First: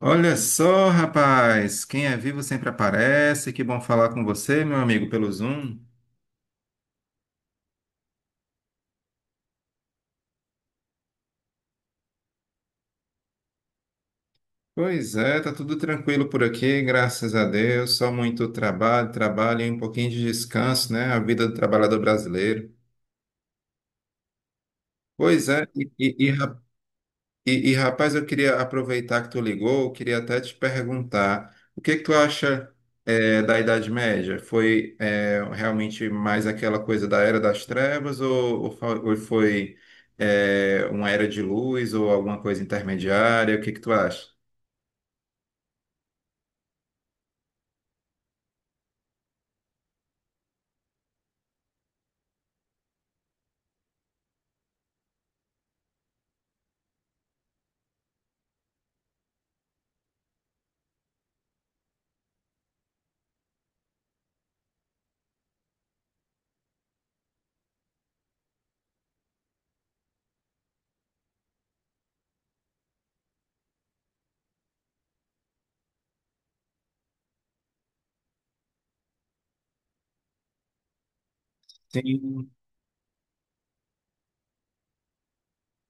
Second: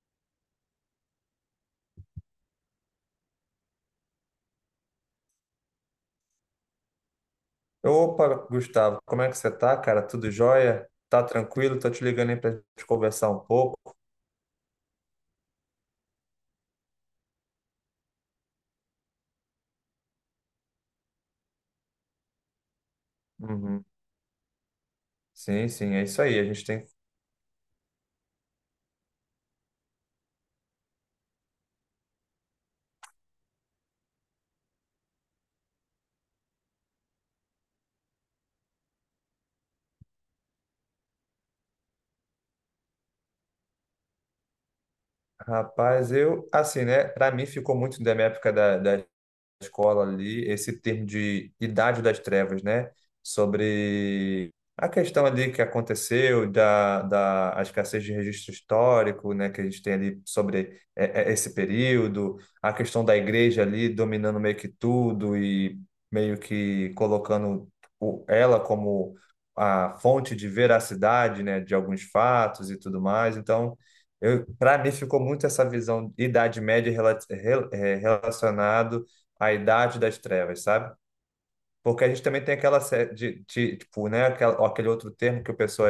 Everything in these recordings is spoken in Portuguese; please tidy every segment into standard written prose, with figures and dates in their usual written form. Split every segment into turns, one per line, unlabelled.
Olha só, rapaz, quem é vivo sempre aparece. Que bom falar com você, meu amigo, pelo Zoom.
Opa, Gustavo, como é que você tá, cara? Tudo jóia? Tá tranquilo? Tô te ligando aí pra gente conversar um pouco.
Pois é, tá tudo tranquilo por aqui, graças a Deus. Só muito trabalho, trabalho e um pouquinho de descanso, né? A vida do trabalhador brasileiro.
Uhum.
Pois é.
Sim,
e,
sim, é
e-
isso
e,
aí. A gente tem.
E, e, rapaz, eu queria aproveitar que tu ligou, eu queria até te perguntar, o que que tu acha da Idade Média? Foi realmente mais aquela coisa da Era das Trevas ou foi uma Era de Luz ou alguma coisa intermediária? O que que tu acha?
Rapaz, eu, assim, né? Pra mim ficou muito da minha época da escola ali, esse termo de Idade das Trevas, né? Sobre a questão ali que aconteceu da, da a escassez de registro histórico, né? Que a gente tem ali sobre esse período, a questão da igreja ali dominando meio que tudo e meio que colocando ela como a fonte de veracidade, né? De alguns fatos e tudo mais. Então, para mim ficou muito essa visão de Idade Média relacionado a Idade das Trevas, sabe? Porque a gente também
Sim.
tem aquela série tipo, né, aquele outro termo que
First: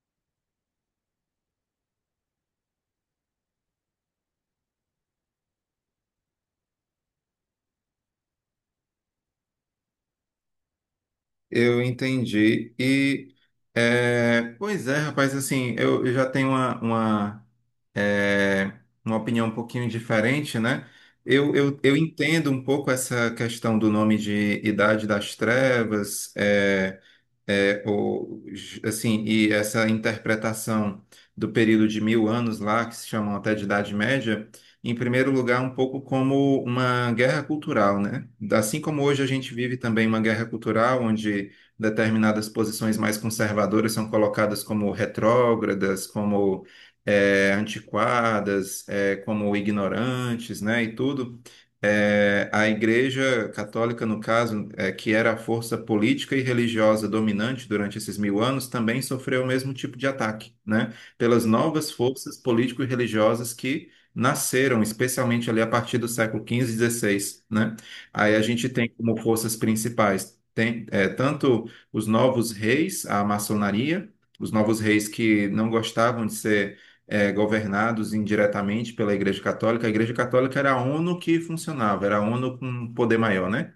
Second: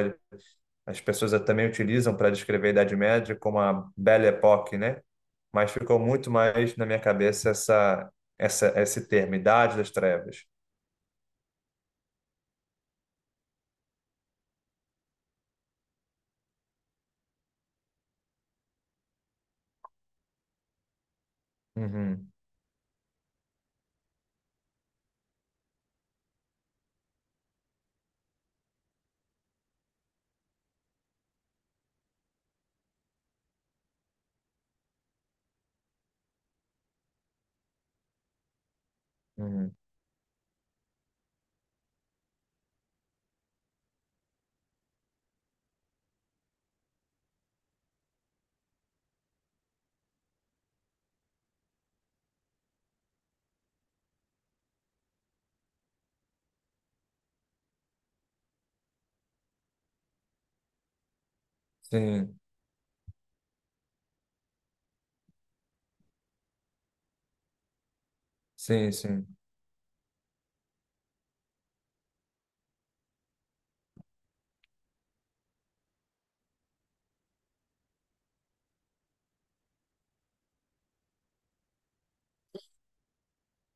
as pessoas também utilizam para descrever a Idade Média como a Belle Époque, né? Mas ficou muito mais na minha cabeça esse termo, Idade das Trevas.
Eu entendi. E, pois é, rapaz, assim, eu já tenho uma, é, uma opinião um pouquinho diferente, né? Eu
Uhum,
entendo um pouco essa questão do nome de Idade das Trevas. É, o, assim, e essa interpretação do período de mil anos lá, que se chamam até de Idade Média, em primeiro lugar, um pouco como uma guerra cultural, né? Assim como hoje a gente
uhum.
vive também uma guerra cultural, onde determinadas posições mais conservadoras são colocadas como retrógradas, como antiquadas, como ignorantes, né? E tudo. É, a Igreja Católica, no caso, que era a força política e religiosa dominante durante esses mil anos, também sofreu o mesmo tipo de ataque, né? Pelas novas forças
Sim,
político e religiosas que nasceram, especialmente ali a partir do século XV e XVI, né? Aí a gente tem
sim,
como
sim.
forças principais tem, tanto os novos reis, a maçonaria, os novos reis que não gostavam de ser governados indiretamente pela Igreja Católica. A Igreja Católica era a ONU que funcionava, era a ONU com um poder maior, né?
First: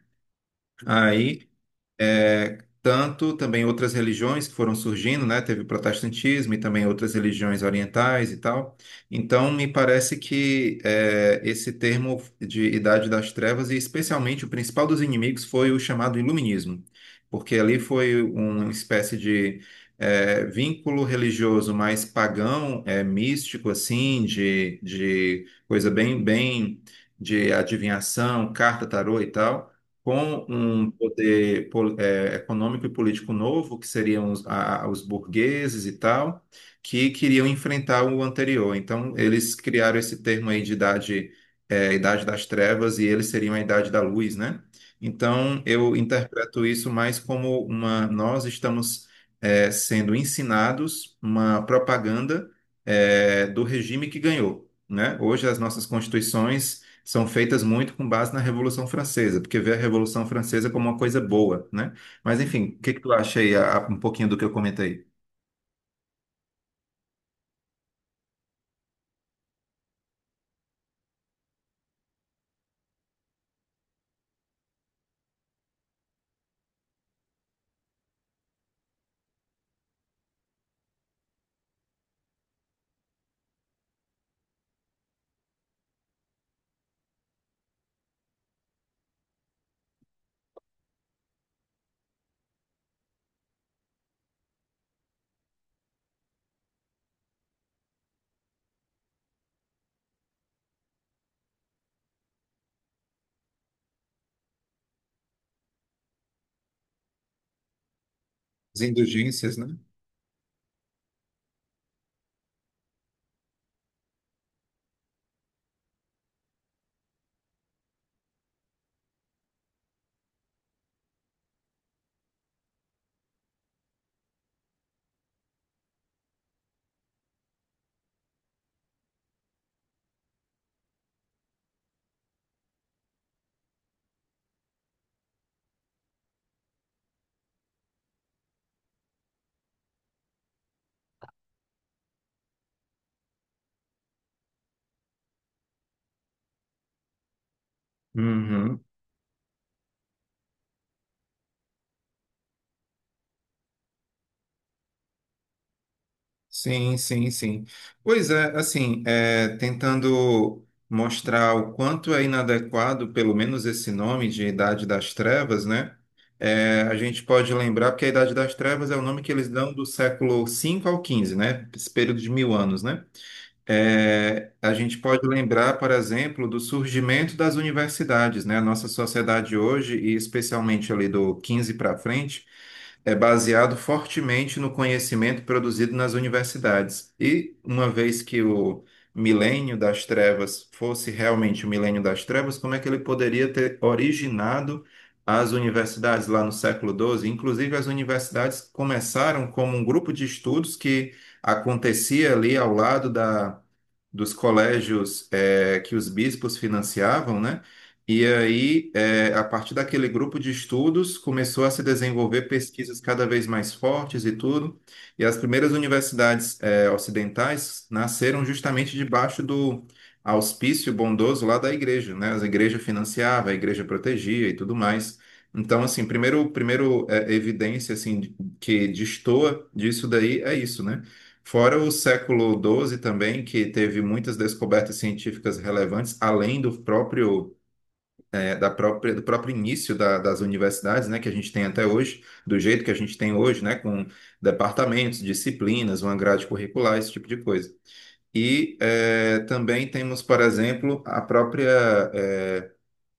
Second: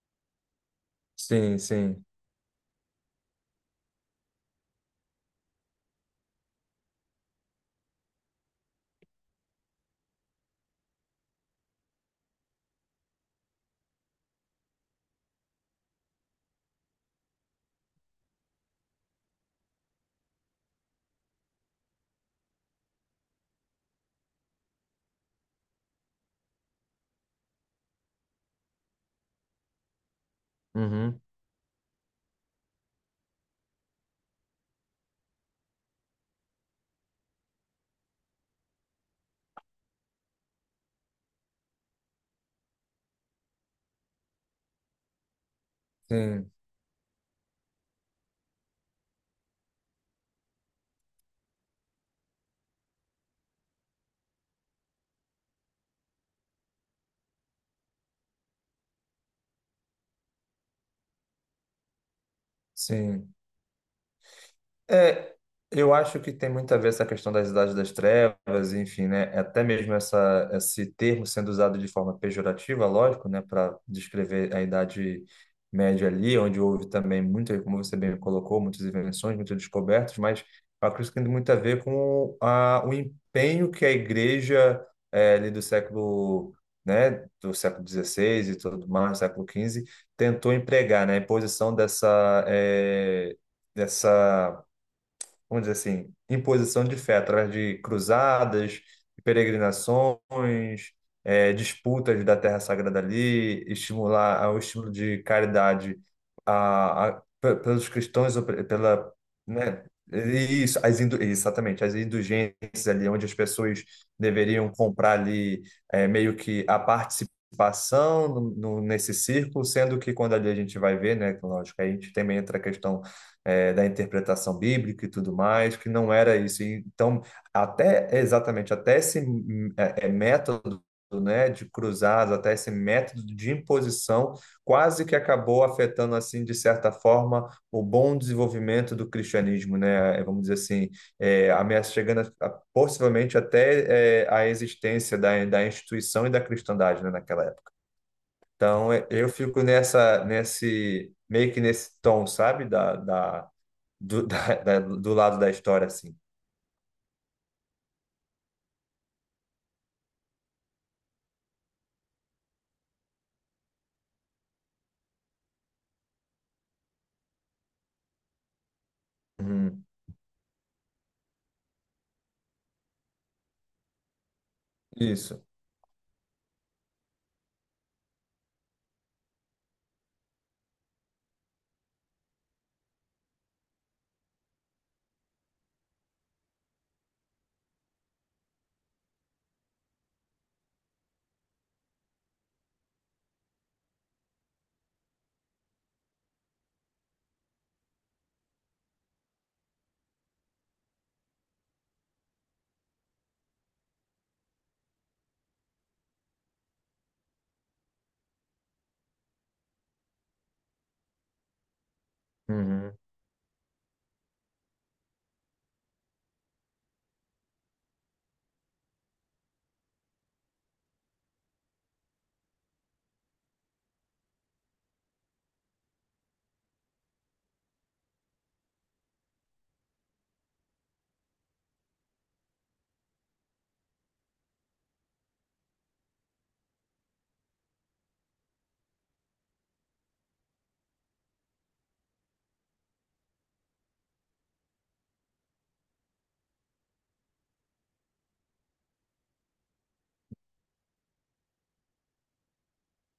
Aí
Sim, sim.
tanto também outras religiões que foram surgindo, né? Teve o protestantismo e também outras religiões orientais e tal. Então, me parece que esse termo de Idade das Trevas, e especialmente o principal dos inimigos, foi o chamado Iluminismo, porque ali foi uma espécie de vínculo religioso mais pagão, místico, assim, de coisa bem, bem de adivinhação, carta, tarô e tal com um
Uhum.
poder econômico e político novo, que seriam os burgueses e tal, que queriam enfrentar o anterior. Então, eles criaram esse termo aí de idade das trevas, e eles seriam a idade da luz, né? Então, eu
Sim,
interpreto isso mais como nós estamos, sendo ensinados uma propaganda, do regime que ganhou. Né? Hoje as nossas constituições são feitas muito com base na Revolução Francesa, porque vê a Revolução Francesa como uma coisa boa, né? Mas enfim, o que que tu
sim.
acha aí, um pouquinho do que eu comentei?
É, eu acho que tem muito a ver essa questão das idades das trevas, enfim, né? Até mesmo esse termo sendo usado de forma pejorativa, lógico, né? Para descrever a idade média ali, onde houve também muito, como você bem colocou, muitas invenções, muitas descobertas, mas eu acredito que tem muito a ver com o empenho que a igreja ali do século, né? Do século XVI e tudo mais, século XV, tentou empregar, né? A imposição dessa vamos dizer assim, imposição de fé através de cruzadas, peregrinações, disputas da terra sagrada ali, estimular ao estímulo de caridade pelos cristãos, ou
As
pela,
indulgências, né?
né, isso, exatamente, as indulgências ali, onde as pessoas deveriam comprar ali meio que a participação nesse círculo, sendo que quando ali a gente vai ver, né, que, lógico, aí a gente também entra a questão da interpretação bíblica e tudo mais, que não era isso. E então, até exatamente, até esse método, né, de cruzados, até esse método de imposição, quase que acabou afetando, assim, de certa forma, o bom desenvolvimento do cristianismo, né? É, vamos dizer assim, é, ameaça chegando a, possivelmente até é, a existência da instituição e da cristandade, né, naquela época.
Uhum.
Então, eu fico meio que nesse tom, sabe? Do lado da história, assim.
Sim, sim, sim. Pois é, assim, é, tentando mostrar o quanto é inadequado, pelo menos esse nome de Idade das Trevas, né? É, a gente pode lembrar, porque a Idade das Trevas é o nome que eles dão do
Uhum.
século V ao XV, né? Esse período de mil anos, né? É, a gente pode
Isso.
lembrar, por exemplo, do surgimento das universidades, né? A nossa sociedade hoje, e especialmente ali do XV para frente, é baseado fortemente no conhecimento produzido nas universidades. E uma vez que o milênio das trevas fosse realmente o milênio das trevas, como é que ele poderia ter originado as universidades lá no século XII? Inclusive, as universidades começaram como um grupo de estudos que acontecia ali ao lado da dos colégios que os bispos financiavam, né? E aí, a partir daquele grupo de estudos, começou a se desenvolver
Uhum.
pesquisas cada vez mais fortes e tudo. E as primeiras universidades ocidentais nasceram justamente debaixo do auspício bondoso lá da igreja, né? As igrejas financiavam, a igreja protegia e tudo mais. Então, assim, primeiro evidência assim que destoa disso daí é isso, né? Fora o século XII também, que teve muitas descobertas científicas relevantes, além do próprio início das universidades, né, que a gente tem até hoje, do jeito que a gente tem hoje, né, com departamentos, disciplinas, uma grade curricular, esse tipo de coisa. E também temos, por exemplo,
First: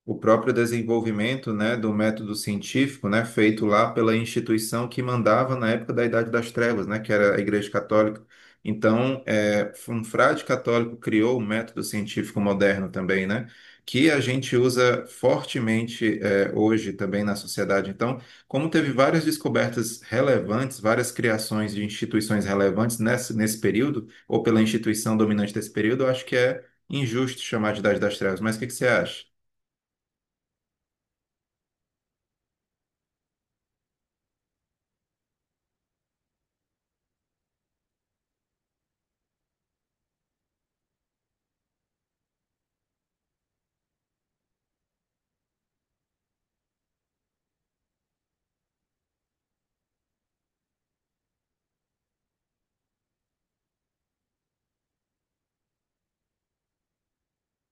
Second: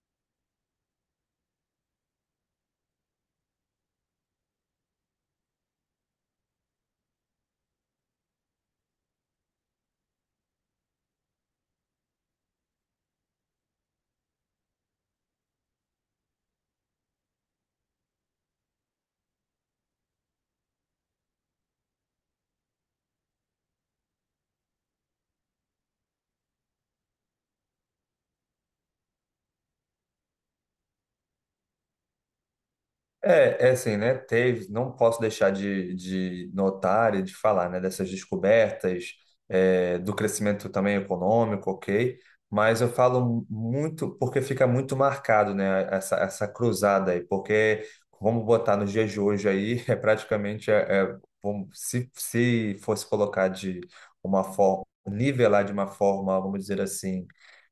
o próprio desenvolvimento, né, do método científico, né, feito lá pela instituição que mandava na época da Idade das Trevas, né, que era a Igreja Católica. Então, um frade católico criou o método científico moderno também, né, que a gente usa fortemente hoje também na sociedade. Então, como teve várias descobertas relevantes, várias criações de instituições relevantes nesse período, ou pela instituição dominante desse período, eu acho que é injusto chamar de Idade das Trevas. Mas o que que você acha?
É, é assim, né? Teve, não posso deixar de notar e de falar, né, dessas descobertas, é, do crescimento também econômico, ok? Mas eu falo muito porque fica muito marcado, né, essa cruzada aí, porque vamos botar nos dias de hoje aí, é praticamente, é, se fosse colocar de uma forma, nivelar de uma forma, vamos dizer assim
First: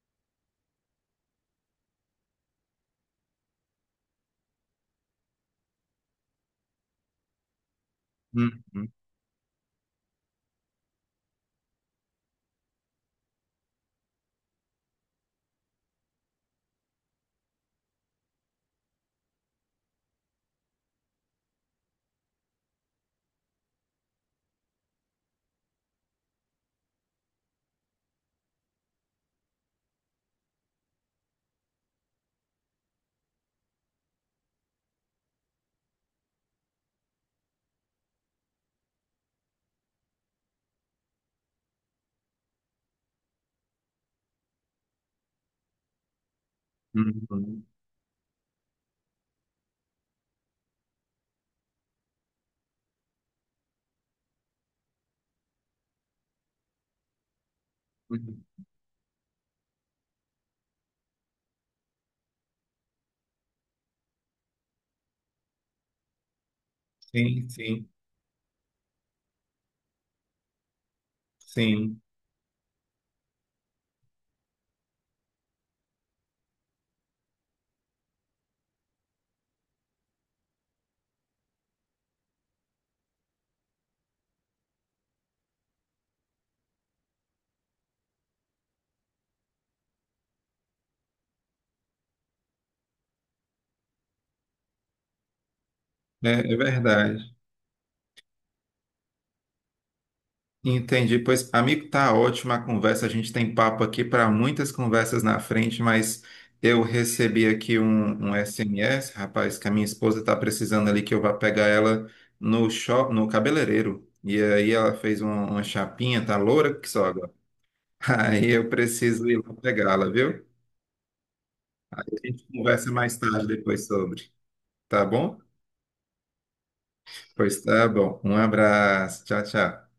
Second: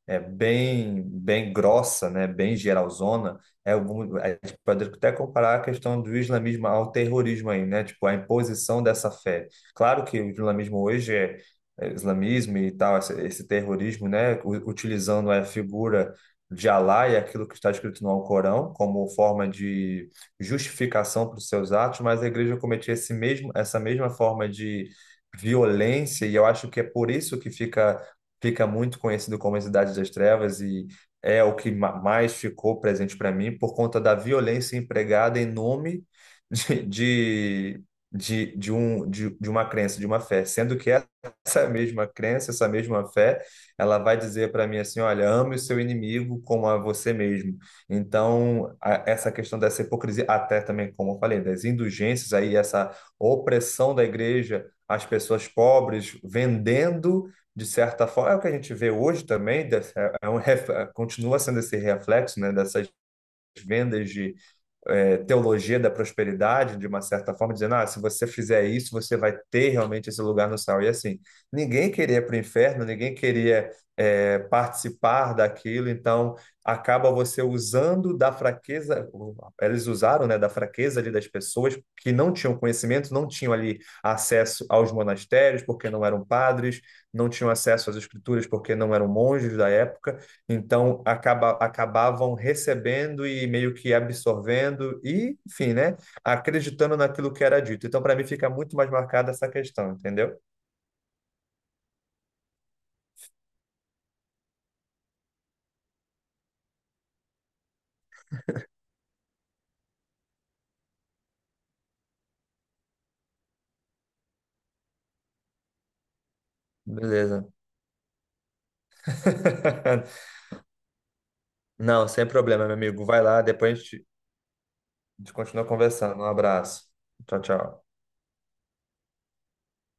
é bem bem grossa, né, bem geralzona, é, a gente pode até comparar a questão do islamismo ao terrorismo aí, né, tipo a imposição
Uhum,
dessa fé. Claro que o islamismo hoje é islamismo e tal, esse terrorismo, né, utilizando a figura de Alá e aquilo que está escrito no Alcorão como forma de justificação para os seus atos, mas a igreja cometia essa mesma forma de violência, e eu acho que é por isso que fica muito conhecido como a Cidade das Trevas e é o que mais ficou presente para mim por conta da violência empregada em nome de, de, de uma crença, de uma fé, sendo que essa mesma crença, essa mesma fé, ela vai dizer para mim assim, olha, ame o seu inimigo como a você mesmo.
uhum,
Então, essa questão dessa hipocrisia, até também, como eu falei, das indulgências aí, essa opressão da igreja às pessoas pobres, vendendo de certa forma, é o
uhum.
que a gente vê hoje também, continua sendo esse reflexo, né, dessas vendas de é, teologia da prosperidade, de uma certa
Sim,
forma, dizendo, ah,
sim,
se você fizer isso, você vai ter realmente esse lugar no céu. E assim, ninguém
sim.
queria ir para o inferno, ninguém queria é, participar daquilo, então acaba você usando da fraqueza, eles usaram, né, da fraqueza ali das pessoas que não tinham conhecimento, não tinham ali acesso aos monastérios, porque não eram padres, não tinham acesso às escrituras, porque não eram monges da época, então, acabavam recebendo e meio que absorvendo e, enfim, né?
É, é
Acreditando
verdade.
naquilo que era dito. Então, para mim, fica muito mais marcada essa questão, entendeu?
Entendi. Pois, amigo, tá ótima a conversa. A gente tem papo aqui para muitas conversas na frente, mas eu recebi aqui um SMS, rapaz, que a minha esposa tá precisando ali que eu vá pegar ela no shop, no cabeleireiro. E aí ela fez uma chapinha, tá loura que só agora.
Beleza.
Aí eu preciso ir lá pegá-la, viu? A
Não, sem
gente
problema, meu
conversa
amigo.
mais
Vai lá,
tarde
depois a
depois
gente
sobre, tá bom?
continua conversando. Um abraço. Tchau,
Pois tá
tchau.
bom. Um abraço. Tchau, tchau.